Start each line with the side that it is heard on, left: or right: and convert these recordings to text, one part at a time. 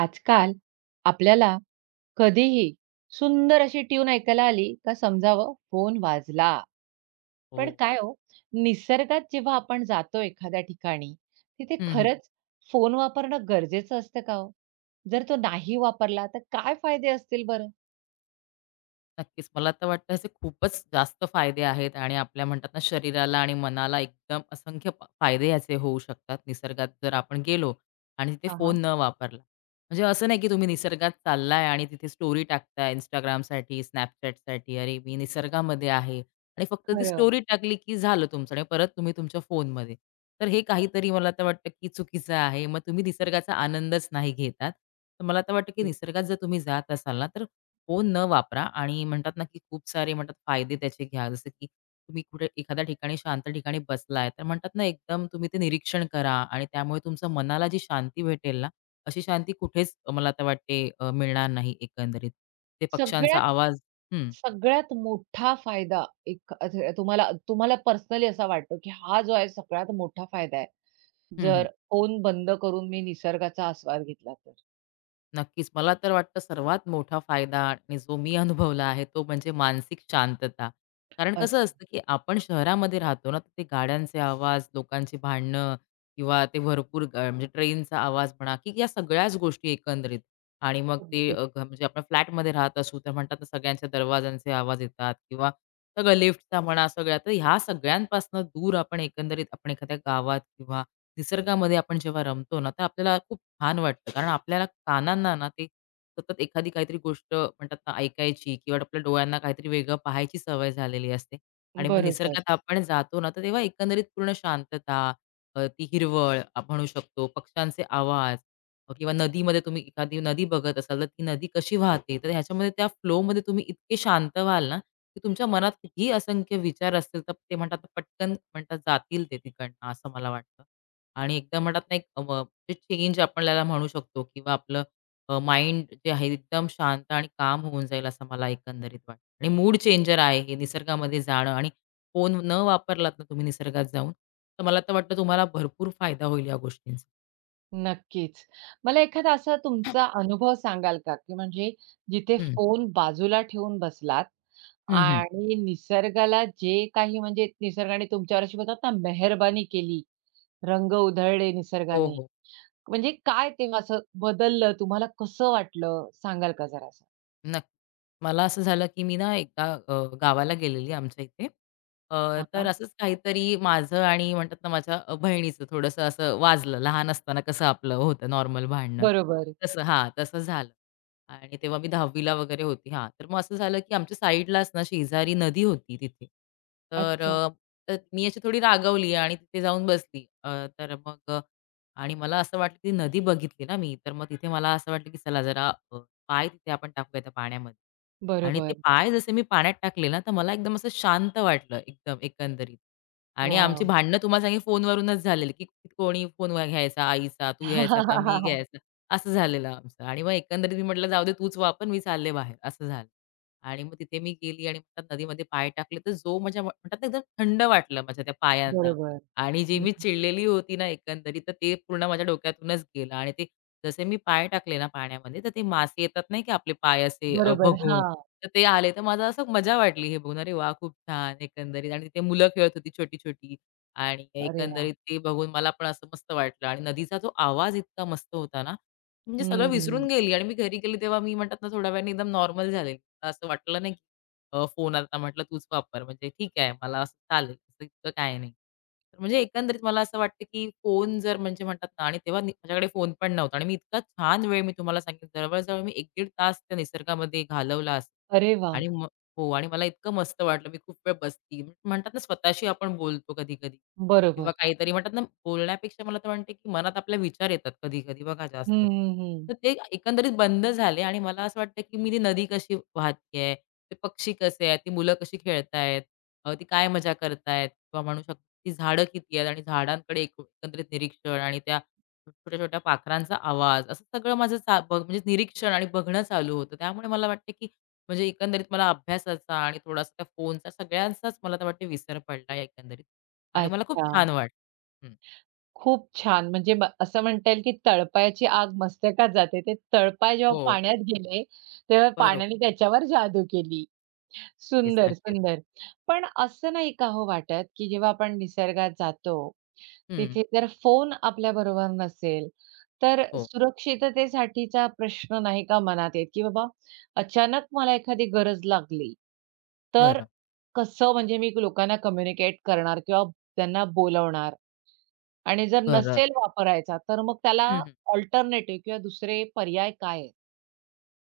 right: आजकाल आपल्याला कधीही सुंदर अशी ट्यून ऐकायला आली का समजावं फोन वाजला.
left: हो.
right: पण काय हो, निसर्गात जेव्हा आपण जातो एखाद्या ठिकाणी, तिथे
left: हं, हं.
right: खरंच फोन वापरणं गरजेचं असतं का हो? जर तो नाही वापरला तर काय फायदे असतील बरं?
left: नक्कीच. मला तर वाटतं असे खूपच जास्त फायदे आहेत आणि आपल्या म्हणतात ना शरीराला आणि मनाला एकदम असंख्य फायदे याचे होऊ शकतात निसर्गात जर आपण गेलो आणि तिथे
right: हां,
left: फोन
right: हां.
left: न वापरला. म्हणजे असं नाही की तुम्ही निसर्गात चाललाय आणि तिथे स्टोरी टाकताय Instagramसाठी, Snapchatसाठी. अरे, मी निसर्गामध्ये आहे आणि फक्त ती
right: खरं.
left: स्टोरी टाकली की झालं तुमचं आणि परत तुम्ही तुमच्या फोनमध्ये. तर हे काहीतरी मला तर वाटतं की चुकीचं आहे. मग तुम्ही निसर्गाचा आनंदच नाही घेतात. तर मला तर वाटतं की निसर्गात जर तुम्ही जात असाल ना तर फोन न वापरा आणि म्हणतात ना, की खूप सारे म्हणतात फायदे त्याचे घ्या. जसं की तुम्ही कुठे एखाद्या ठिकाणी शांत ठिकाणी बसलाय, तर म्हणतात ना, एकदम तुम्ही ते निरीक्षण करा आणि त्यामुळे तुमच्या मनाला जी शांती भेटेल ना, अशी शांती कुठेच मला तर वाटते मिळणार नाही एकंदरीत. ते पक्ष्यांचा
right: सगळ्यात
left: आवाज हं,
right: सगळ्यात मोठा फायदा एक तुम्हाला तुम्हाला पर्सनली असा वाटतो, की हा जो आहे सगळ्यात मोठा फायदा आहे,
left: हं, हं.
right: जर फोन बंद करून मी निसर्गाचा आस्वाद घेतला.
left: नक्कीच. मला तर वाटतं सर्वात मोठा फायदा आणि जो मी अनुभवला आहे तो म्हणजे मानसिक शांतता. कारण
right: अरे,
left: कसं असतं, की आपण शहरामध्ये राहतो ना, तर ते गाड्यांचे आवाज, लोकांची भांडणं किंवा ते भरपूर म्हणजे ट्रेनचा आवाज म्हणा, की या सगळ्याच गोष्टी एकंदरीत. आणि मग ते
right: अगदी.
left: म्हणजे आपण फ्लॅटमध्ये राहत असू तर म्हणतात ना सगळ्यांच्या दरवाजांचे आवाज येतात किंवा सगळं लिफ्टचा म्हणा सगळ्या. तर ह्या सगळ्यांपासून दूर आपण एकंदरीत आपण एखाद्या गावात किंवा निसर्गामध्ये आपण जेव्हा रमतो ना, तर आपल्याला खूप छान वाटतं. कारण आपल्याला कानांना ना, ते सतत एखादी काहीतरी गोष्ट म्हणतात ना, ऐकायची किंवा आपल्या डोळ्यांना काहीतरी वेगळं पाहायची सवय झालेली असते. आणि मग
right: बरोबर.
left: निसर्गात आपण जातो ना, तर तेव्हा एकंदरीत पूर्ण शांतता, ती हिरवळ आपण म्हणू शकतो, पक्ष्यांचे आवाज किंवा नदीमध्ये तुम्ही एखादी नदी बघत असाल, तर ती नदी कशी वाहते, तर ह्याच्यामध्ये त्या फ्लोमध्ये तुम्ही इतके शांत व्हाल ना, की तुमच्या मनात कितीही असंख्य विचार असतील, तर ते म्हणतात ना, पटकन म्हणतात जातील ते तिकडनं, असं मला वाटतं. आणि एकदम म्हणतात ना, एक जे चेंज आपण त्याला म्हणू शकतो किंवा आपलं माइंड जे आहे एकदम शांत आणि काम होऊन जाईल असं मला एकंदरीत वाटतं आणि मूड चेंजर आहे हे निसर्गामध्ये जाणं आणि फोन न वापरलात ना तुम्ही निसर्गात जाऊन, तर मला तर वाटतं तुम्हाला भरपूर फायदा होईल या गोष्टींचा.
right: नक्कीच. मला एखादा असा तुमचा अनुभव सांगाल का, की म्हणजे जिथे
left: हं.
right: फोन बाजूला ठेवून बसलात
left: हं, हं.
right: आणि निसर्गाला जे काही म्हणजे निसर्गाने तुमच्यावर अशी म्हणतात ना, मेहरबानी केली, रंग उधळले
left: हो,
right: निसर्गाने.
left: हो.
right: म्हणजे काय तेव्हा असं बदललं, तुम्हाला कसं वाटलं? सांगाल का जरासं?
left: नक्की. मला असं झालं, की मी ना एकदा गावाला गेलेली आमच्या इथे.
right: हां,
left: तर
right: हां.
left: असंच काहीतरी माझं आणि म्हणतात ना माझ्या बहिणीचं थोडंसं असं वाजलं. लहान असताना कसं आपलं होतं नॉर्मल भांडणं,
right: बरोबर.
left: तसं हां, तसं झालं. आणि तेव्हा मी 10वी वगैरे होती. हां, तर मग असं झालं, की आमच्या साईडलाच ना शेजारी नदी होती तिथे. तर
right: अच्छा.
left: अ, तर मी अशी थोडी रागावली आणि तिथे जाऊन बसली. तर मग आणि मला असं वाटलं, ती नदी बघितली ना मी, तर मग तिथे मला असं वाटलं, की चला जरा पाय तिथे आपण टाकूया त्या पाण्यामध्ये. आणि ते
right: बरोबर.
left: पाय जसे मी पाण्यात टाकले ना, तर मला एकदम असं शांत वाटलं एकदम एकंदरीत. आणि आमची
right: वॉव!
left: भांडणं तुम्हाला सांगेन फोनवरूनच झालेली, की कोणी फोन घ्यायचा आईचा, तू घ्यायचा का मी घ्यायचा, असं झालेलं आमचं. आणि मग एकंदरीत मी म्हटलं जाऊ दे तूच वापर, मी चालले बाहेर असं झालं. आणि मग तिथे मी गेली आणि म्हणतात नदीमध्ये पाय टाकले, तर जो माझ्या म्हणतात ना एकदम थंड वाटलं माझ्या त्या पायांना.
right: बरोबर.
left: आणि जी
right: हं.
left: मी चिडलेली होती ना एकंदरीत, तर ते पूर्ण माझ्या डोक्यातूनच गेलं आणि ते जसे मी पाय टाकले ना पाण्यामध्ये, तर ते मासे येतात नाही की आपले पाय असे
right: बरोबर.
left: बघून,
right: हां.
left: तर ते आले. तर मला असं मजा वाटली हे बघून. अरे वाह! खूप छान एकंदरीत आणि तिथे मुलं खेळत होती छोटी-छोटी आणि
right: अरे वाह!
left: एकंदरीत ते बघून मला पण असं मस्त वाटलं आणि नदीचा जो आवाज इतका मस्त होता ना, म्हणजे सगळं विसरून
right: हं.
left: गेली आणि मी घरी गेली तेव्हा मी म्हणतात ना, थोड्या वेळाने एकदम नॉर्मल झाले. असं वाटलं नाही फोन आता म्हटलं तूच वापर म्हणजे ठीक आहे मला असं चालेल, असं इतकं काही नाही. तर म्हणजे एकंदरीत मला असं वाटतं, की फोन जर म्हणजे म्हणतात ना आणि तेव्हा माझ्याकडे फोन पण नव्हता आणि मी इतका छान वेळ मी तुम्हाला सांगेन जवळ मी 1-1.5 तास त्या निसर्गामध्ये घालवला असेल.
right: अरे वाह!
left: आणि मग हो आणि मला इतकं मस्त वाटलं. मी खूप वेळ बसली म्हणतात ना स्वतःशी आपण बोलतो कधी-कधी. किंवा
right: बरोबर.
left: काहीतरी म्हणतात ना, बोलण्यापेक्षा मला तर वाटते, की मनात आपल्या विचार येतात कधी-कधी बघा
right: हं,
left: जास्त.
right: हं, हं.
left: तर ते एकंदरीत बंद झाले आणि मला असं वाटतं, की मी ती नदी कशी वाहतीये, ते पक्षी कसे आहेत, ती मुलं कशी खेळतायत, ती काय मजा करतायत किंवा म्हणू शकतो, ती झाडं किती आहेत आणि झाडांकडे एक एकंदरीत निरीक्षण आणि त्या छोट्या-छोट्या पाखरांचा आवाज असं सगळं माझं चा बघ म्हणजे निरीक्षण आणि बघणं चालू होतं. त्यामुळे मला वाटतं, की म्हणजे एकंदरीत मला अभ्यासाचा आणि थोडासा त्या फोनचा सगळ्यांचाच मला तर वाटते विसर पडला एकंदरीत. आणि मला खूप
right: अच्छा.
left: छान वाटलं. हं.
right: खूप छान. म्हणजे असं म्हणता येईल की तळपायाची आग मस्तकात जाते. ते तळपाय जेव्हा
left: हो.
right: पाण्यात गेले, तेव्हा
left: बरोबर.
right: पाण्याने त्याच्यावर जादू केली.
left: नक्कीच,
right: सुंदर,
left: नक्कीच.
right: सुंदर. पण असं नाही का हो वाटत, की जेव्हा आपण निसर्गात जातो,
left: हं.
right: तिथे जर फोन आपल्याबरोबर नसेल, तर
left: हो.
right: सुरक्षिततेसाठीचा प्रश्न नाही का मनात येत, की बाबा अचानक मला एखादी गरज लागली, तर
left: बरं,
right: कसं म्हणजे मी लोकांना कम्युनिकेट करणार किंवा त्यांना बोलवणार आणि जर
left: बरं.
right: नसेल वापरायचा, तर मग त्याला
left: हं, हं.
right: अल्टरनेटिव्ह किंवा दुसरे पर्याय काय आहेत?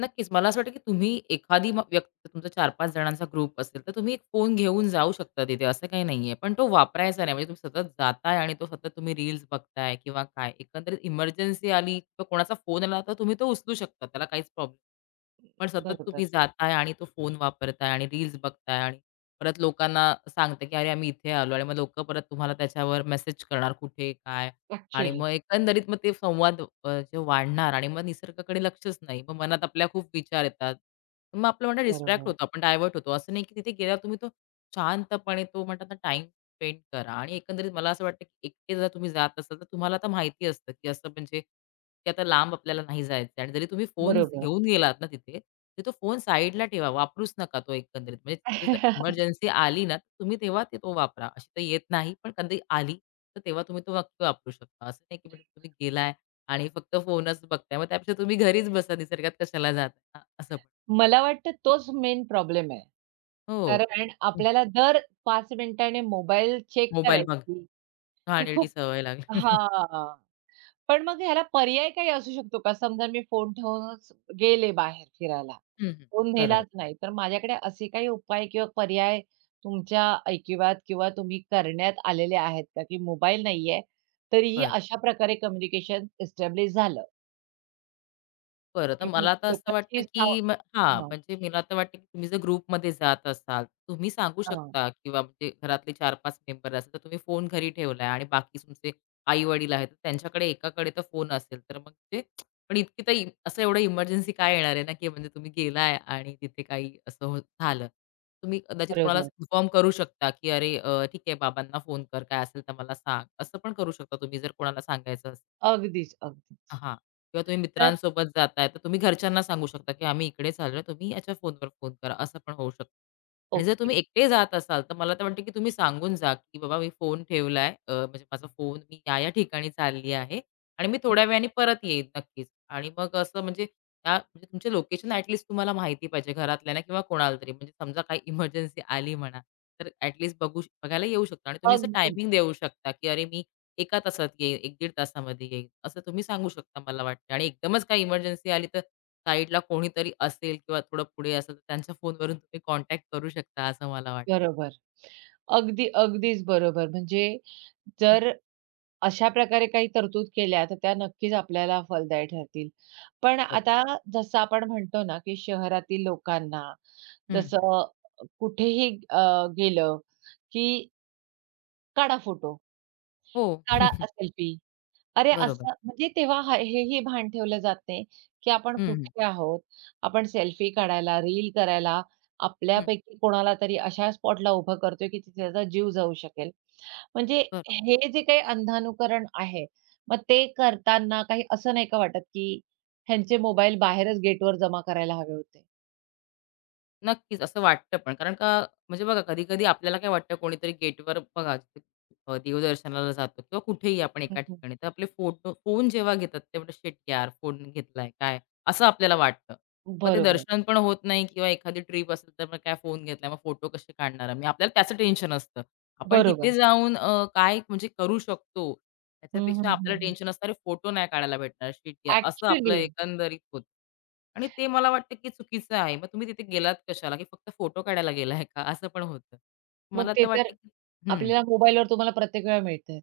left: नक्कीच. मला असं वाटतं, की तुम्ही एखादी व्यक्ती तुमचा चार 5 जणांचा ग्रुप असेल, तर तुम्ही एक फोन घेऊन जाऊ शकता तिथे, असं काही नाहीये. पण तो वापरायचा नाही. म्हणजे तुम्ही सतत जाताय आणि तो सतत तुम्ही रील्स बघताय किंवा काय. एकंदरीत इमर्जन्सी आली किंवा कोणाचा फोन आला, तर तुम्ही तो उचलू शकता. त्याला काहीच प्रॉब्लेम पण सतत
right: बरोबर.
left: तुम्ही जाताय आणि तो फोन वापरताय आणि रील्स बघताय आणि परत लोकांना सांगता, की "अरे, आम्ही इथे आलो" आणि मग लोकं परत तुम्हाला त्याच्यावर मेसेज करणार, कुठे, काय आणि
right: ॲक्चुअली.
left: मग एकंदरीत मग ते संवाद जे वाढणार आणि मग निसर्गाकडे लक्षच नाही. मग मनात आपल्या खूप विचार येतात. मग आपलं म्हणणं डिस्ट्रॅक्ट
right: बरोबर.
left: होतो, आपण डायव्हर्ट होतो. असं नाही की तिथे गेल्यावर तुम्ही तो शांतपणे तो म्हणतात ना टाईम स्पेंड करा आणि एकंदरीत मला असं वाटतं की एकटे जर तुम्ही जात असाल तर तुम्हाला आता माहिती असतं की असं म्हणजे की आता लांब आपल्याला नाही जायचं आहे आणि जरी तुम्ही फोन
right: बरोबर.
left: घेऊन गेलात ना तिथे, तर तो फोन साईडला ठेवा, वापरूच नका तो एकंदरीत. म्हणजे जर इमर्जन्सी आली ना, तुम्ही तेव्हा ते तो वापरा. अशी तर येत नाही, पण कधी आली, तर तेव्हा तुम्ही तो नक्की वापरू शकता. असं नाही की म्हणजे तुम्ही गेलाय आणि फक्त फोनच बघताय. मग त्यापेक्षा तुम्ही घरीच बसा, निसर्गात कशाला जाता? असं पण.
right: मला वाटतं तोच मेन प्रॉब्लेम आहे.
left: हो.
right: कारण आपल्याला दर 5 मिनिटाने मोबाईल चेक
left: मोबाईल बघा.
right: करायची ही
left: घाणेरडी
right: खूप
left: सवय लागली.
right: हां. पण मग ह्याला पर्याय काही असू शकतो का? समजा मी फोन ठेवूनच गेले बाहेर फिरायला.
left: हं, हं.
right: तो
left: बरोबर.
right: नेलाच नाही. तर माझ्याकडे असे काही उपाय किंवा पर्याय तुमच्या ऐकिवात किंवा तुम्ही करण्यात आलेले आहेत का? की मोबाईल नाहीये, तरीही
left: बरं.
right: अशा प्रकारे कम्युनिकेशन एस्टॅब्लिश झालं,
left: बरं, तर
right: की मग
left: मला तर असं वाटतं,
right: लोकांची
left: की
right: साव
left: म हां,
right: हां,
left: म्हणजे मला तर वाटतं, की तुम्ही जर ग्रुपमध्ये जात असाल, तुम्ही सांगू
right: हां.
left: शकता किंवा म्हणजे घरातले 4-5 मेंबर असेल, तर तुम्ही फोन घरी ठेवलाय आणि बाकी तुमचे आई-वडील आहेत, तर त्यांच्याकडे एकाकडे तर फोन असेल, तर मग ते पण इतकी तर असं एवढं इमर्जन्सी काय येणार आहे ना, की म्हणजे तुम्ही गेलाय आणि तिथे काही असं हो झालं. तुम्ही कदाचित कोणाला
right: बरोबर.
left: इन्फॉर्म करू शकता, की "अरे, ठीक आहे, बाबांना फोन कर, काय असेल तर मला सांग." असं पण करू शकता तुम्ही जर कोणाला सांगायचं
right: अगदीच, अगदी.
left: हां. किंवा तुम्ही
right: तर
left: मित्रांसोबत जाताय, तर तुम्ही घरच्यांना सांगू शकता, की आम्ही इकडे चाललोय, तुम्ही याच्या फोनवर फोन करा, असं पण होऊ शकतं. आणि जर
right: ओके.
left: तुम्ही एकटे जात असाल, तर मला तर वाटतं, की तुम्ही सांगून जा, की बाबा मी फोन ठेवलाय, म्हणजे माझा फोन मी या, या ठिकाणी चालली आहे आणि मी थोड्या वेळाने परत येईन नक्कीच. आणि मग असं म्हणजे त्या म्हणजे तुमचे लोकेशन ॲट तुम्हाला माहिती पाहिजे घरातल्यांना किंवा कोणाला तरी. म्हणजे समजा काही इमर्जन्सी आली म्हणा, तर ॲट बघू बघायला येऊ शकता आणि तुम्ही असं
right: अगदी
left: टायमिंग देऊ शकता, की अरे मी एका तासात येईल, एक 15 तासामध्ये येईल, असं तुम्ही सांगू शकता मला वाटतं आणि एकदमच काही इमर्जन्सी आली तर साईडला कोणीतरी असेल किंवा थोडं पुढे असेल तर त्यांच्या फोनवरून तुम्ही कॉन्टॅक्ट करू शकता असं मला वाटतं.
right: बरोबर. अगदी, अगदीच बरोबर. म्हणजे
left: हं,
right: जर अशा प्रकारे काही तरतूद केल्या, तर त्या नक्कीच आपल्याला फलदायी ठरतील. पण
left: बरोबर.
right: आता जसं आपण म्हणतो ना, की शहरातील लोकांना
left: हं, हं.
right: जसं कुठेही गेलं, की काढा फोटो,
left: हो.
right: काढा सेल्फी. अरे,
left: बरोबर.
right: असं म्हणजे तेव्हा हेही भान ठेवलं जाते, की आपण
left: हं, हं.
right: कुठे आहोत? आपण सेल्फी काढायला, रील करायला,
left: हं.
right: आपल्यापैकी कोणाला तरी अशा स्पॉटला उभं करतोय, की तिथे त्याचा जीव जाऊ शकेल. म्हणजे
left: बरोबर.
right: हे जे काही अंधानुकरण आहे, मग ते करताना काही असं नाही का वाटत, की ह्यांचे मोबाईल बाहेरच गेटवर जमा करायला हवे होते?
left: नक्कीच, असं वाटतं पण. कारण का म्हणजे बघा कधी-कधी आपल्याला काय वाटतं कोणीतरी गेटवर बघा देवदर्शनाला जातो किंवा कुठेही आपण एका
right: हं,
left: ठिकाणी, तर आपले फोटो फोन जेव्हा घेतात ते म्हणतात, "शिट यार! फोन घेतलाय काय?" असं आपल्याला वाटतं. मग ते
right: बरोबर,
left: दर्शन पण होत नाही किंवा एखादी ट्रिप असेल तर मग काय फोन घेतलाय, मग फोटो कसे काढणार आम्ही? आपल्याला त्याचं टेन्शन असतं. आपण तिथे
right: बरोबर.
left: जाऊन काय म्हणजे करू शकतो
right: हं,
left: त्याच्यापेक्षा आपल्याला
right: हं,
left: टेन्शन असतं, "अरे फोटो नाही काढायला भेटणार. शिट यार." असं आपलं एकंदरीत होतं. आणि ते मला वाटतं की चुकीचं आहे. मग तुम्ही तिथे गेलात कशाला, की फक्त फोटो काढायला गेलाय का? असं पण होतं.
right: मग
left: मला
right: ते
left: तर
right: तर
left: वाटतं की हं.
right: आपल्याला मोबाईलवर तुम्हाला प्रत्येक वेळा मिळतंय.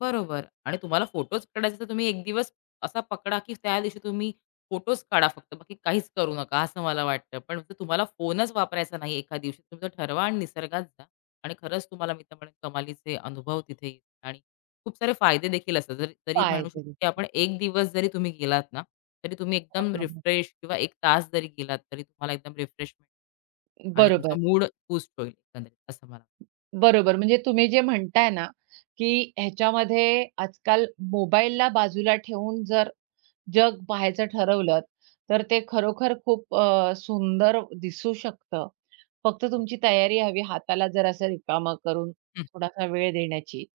left: बरोबर आणि तुम्हाला फोटोज काढायचे तर तुम्ही एक दिवस असा पकडा, की त्या दिवशी तुम्ही फोटोज काढा फक्त. बाकी काहीच करू नका असं मला वाटतं. पण जर तुम्हाला फोनच वापरायचा नाही एका दिवशी, तुम्ही ठरवा आणि निसर्गात जा आणि खरंच तुम्हाला मी तर म्हणेन कमालीचे अनुभव तिथे येतील आणि खूप सारे फायदे देखील असतात. जरी तरी
right: काय
left: म्हणू शकतो, की आपण एक दिवस जरी तुम्ही गेलात ना, तरी तुम्ही एकदम रिफ्रेश किंवा 1 तास जरी गेलात, तरी तुम्हाला एकदम रिफ्रेशमेंट आणि तुमचा
right: बरोबर,
left: मूड बूस्ट होईल एकंदरीत असं मला वाटतं.
right: बरोबर. म्हणजे तुम्ही जे म्हणताय ना, की ह्याच्यामध्ये आजकाल मोबाईलला बाजूला ठेवून जर जग पाहायचं ठरवलं, तर ते खरोखर खूप सुंदर दिसू शकतं. फक्त
left: हो.
right: तुमची तयारी हवी हाताला जरासं रिकामं करून
left: हं.
right: थोडासा वेळ देण्याची.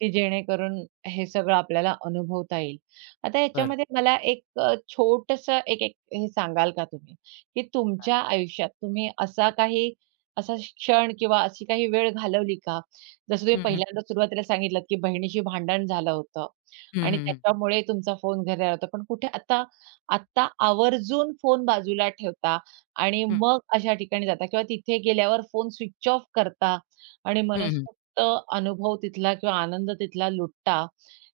right: की जेणेकरून हे सगळं आपल्याला अनुभवता येईल. आता
left: बरोबर
right: ह्याच्यामध्ये मला एक छोटंसं एक एक हे सांगाल का तुम्ही, की तुमच्या आयुष्यात तुम्ही असा क्षण किंवा अशी काही वेळ घालवली का? जसं तुम्ही
left: हं, हं.
right: पहिल्यांदा सुरुवातीला सांगितलंत, की बहिणीशी भांडण झालं होतं
left: हं,
right: आणि
left: हं, हं.
right: त्याच्यामुळे तुमचा फोन घरी आला होता. पण कुठे आता आत्ता आवर्जून फोन बाजूला ठेवता आणि
left: हं,
right: मग अशा ठिकाणी जाता किंवा तिथे गेल्यावर फोन स्विच ऑफ करता आणि
left: हं, हं.
right: मनसोक्त अनुभव तिथला किंवा आनंद तिथला लुटता.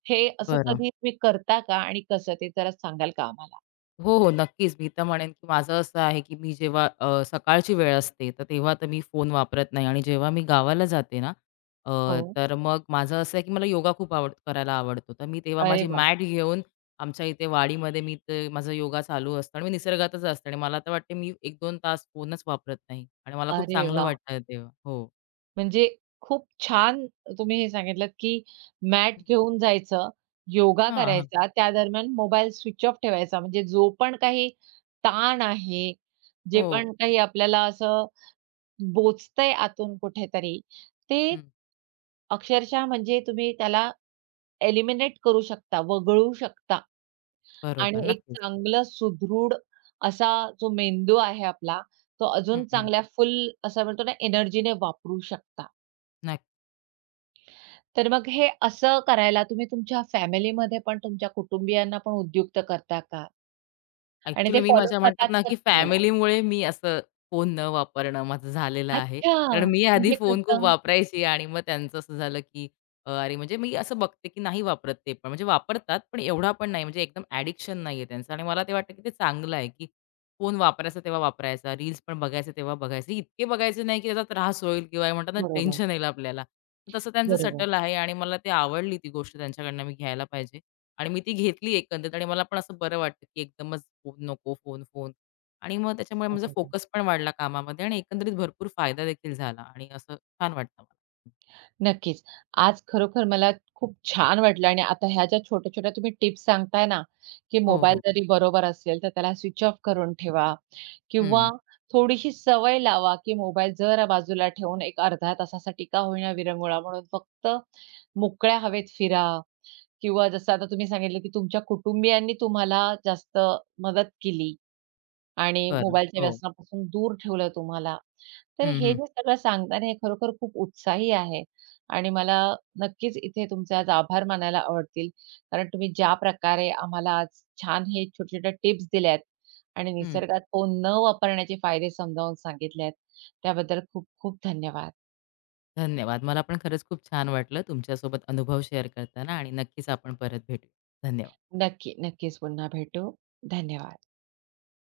right: हे असं
left: बरं.
right: कधी तुम्ही करता का आणि कसं ते जरा सांगाल का आम्हाला?
left: हो, हो. नक्कीच. मी तर म्हणेन, की माझं असं आहे, की मी जेव्हा सकाळची वेळ असते, तर तेव्हा तर मी फोन वापरत नाही आणि जेव्हा मी गावाला जाते ना, अ,
right: हो.
left: तर मग माझं असं आहे, की मला योगा खूप आवड करायला आवडतो. तर मी तेव्हा
right: अरे
left: माझी
right: वाह!
left: मॅट घेऊन आमच्या इथे वाडीमध्ये मी ते माझा योगा चालू असतो आणि मी निसर्गातच असते आणि मला तर वाटते मी 1-2 तास फोनच वापरत नाही आणि मला खूप
right: अरे
left: चांगलं
right: वाह!
left: वाटतं तेव्हा. हो.
right: म्हणजे खूप छान तुम्ही हे सांगितलत, की मॅट
left: हं.
right: घेऊन जायचं, योगा
left: हां, हां.
right: करायचा, त्या दरम्यान मोबाईल स्विच ऑफ ठेवायचा. म्हणजे जो पण काही ताण आहे, जे
left: हो.
right: पण काही आपल्याला असं बोचतंय आतून कुठेतरी, ते
left: हं.
right: अक्षरशः म्हणजे तुम्ही त्याला एलिमिनेट करू शकता, वगळू शकता
left: बरोबर.
right: आणि एक
left: नक्कीच.
right: चांगलं सुदृढ असा जो मेंदू आहे आपला, तो
left: हं,
right: अजून
left: हं.
right: चांगल्या फुल असं म्हणतो ना एनर्जीने वापरू शकता.
left: नक्की.
right: तर मग हे असं करायला तुम्ही तुमच्या फॅमिलीमध्ये पण तुमच्या कुटुंबियांना पण उद्युक्त करता का? आणि
left: ॲक्चुअली
right: ते
left: मी
right: फॉलो
left: माझ्या म्हणतात
right: करतात
left: ना,
right: का
left: की
right: तुम्हाला?
left: फॅमिलीमुळे मी असं फोन न वापरणं माझं झालेलं आहे.
right: अच्छा!
left: कारण मी आधी
right: म्हणजे
left: फोन खूप
right: कसं?
left: वापरायची आणि मग त्यांचं असं झालं, की अरे म्हणजे मी असं बघते, की नाही वापरत ते पण. म्हणजे वापरतात, पण एवढा पण नाही. म्हणजे एकदम ॲडिक्शन नाहीये त्यांचं आणि मला ते वाटतं, की ते चांगलं आहे, की फोन वापरायचा तेव्हा वापरायचा, रील्स पण बघायचे तेव्हा बघायचे. इतके बघायचे नाही, की त्याचा त्रास होईल किंवा हे म्हणतात ना
right: बरोबर,
left: टेन्शन येईल आपल्याला. तर तसं त्यांचं
right: बरोबर,
left: सटल आहे आणि मला ते आवडली ती गोष्ट त्यांच्याकडनं मी घ्यायला पाहिजे. आणि मी ती घेतली एकंदरीत आणि मला पण असं बरं वाटतं, की एकदमच फोन नको, फोन, फोन. आणि मग त्याच्यामुळे माझा
right: बरोबर.
left: फोकस पण वाढला कामामध्ये आणि एकंदरीत भरपूर फायदा देखील झाला आणि असं छान वाटतं मला.
right: नक्कीच. आज खरोखर मला खूप छान वाटलं आणि आता ह्या ज्या छोट्या-छोट्या तुम्ही टिप्स सांगताय ना, की
left: हो,
right: मोबाईल
left: हो.
right: जरी बरोबर असेल, तर त्याला स्विच ऑफ करून ठेवा किंवा
left: हं.
right: थोडीशी सवय लावा, की मोबाईल जरा बाजूला ठेवून एक अर्ध्या तासासाठी का होईना विरंगुळा म्हणून फक्त मोकळ्या हवेत फिरा किंवा जसं आता तुम्ही सांगितलं, की तुमच्या कुटुंबियांनी तुम्हाला जास्त मदत केली आणि
left: बरं.
right: मोबाईलच्या
left: हो.
right: व्यसनापासून दूर ठेवलं तुम्हाला. तर
left: हं,
right: हे
left: हं.
right: जे सगळं सांगताना हे खरोखर खूप उत्साही आहे आणि मला नक्कीच इथे तुमचे आज आभार मानायला आवडतील. कारण तुम्ही ज्या प्रकारे आम्हाला आज छान हे छोटे-छोटे टिप्स दिल्यात आणि
left: हं.
right: निसर्गात फोन न वापरण्याचे फायदे समजावून सांगितले आहेत. त्याबद्दल खूप खूप धन्यवाद.
left: धन्यवाद. मला पण खरंच खूप छान वाटलं तुमच्यासोबत अनुभव शेअर करताना आणि नक्कीच आपण परत भेटू. धन्यवाद.
right: नक्की, नक्कीच पुन्हा भेटू. धन्यवाद.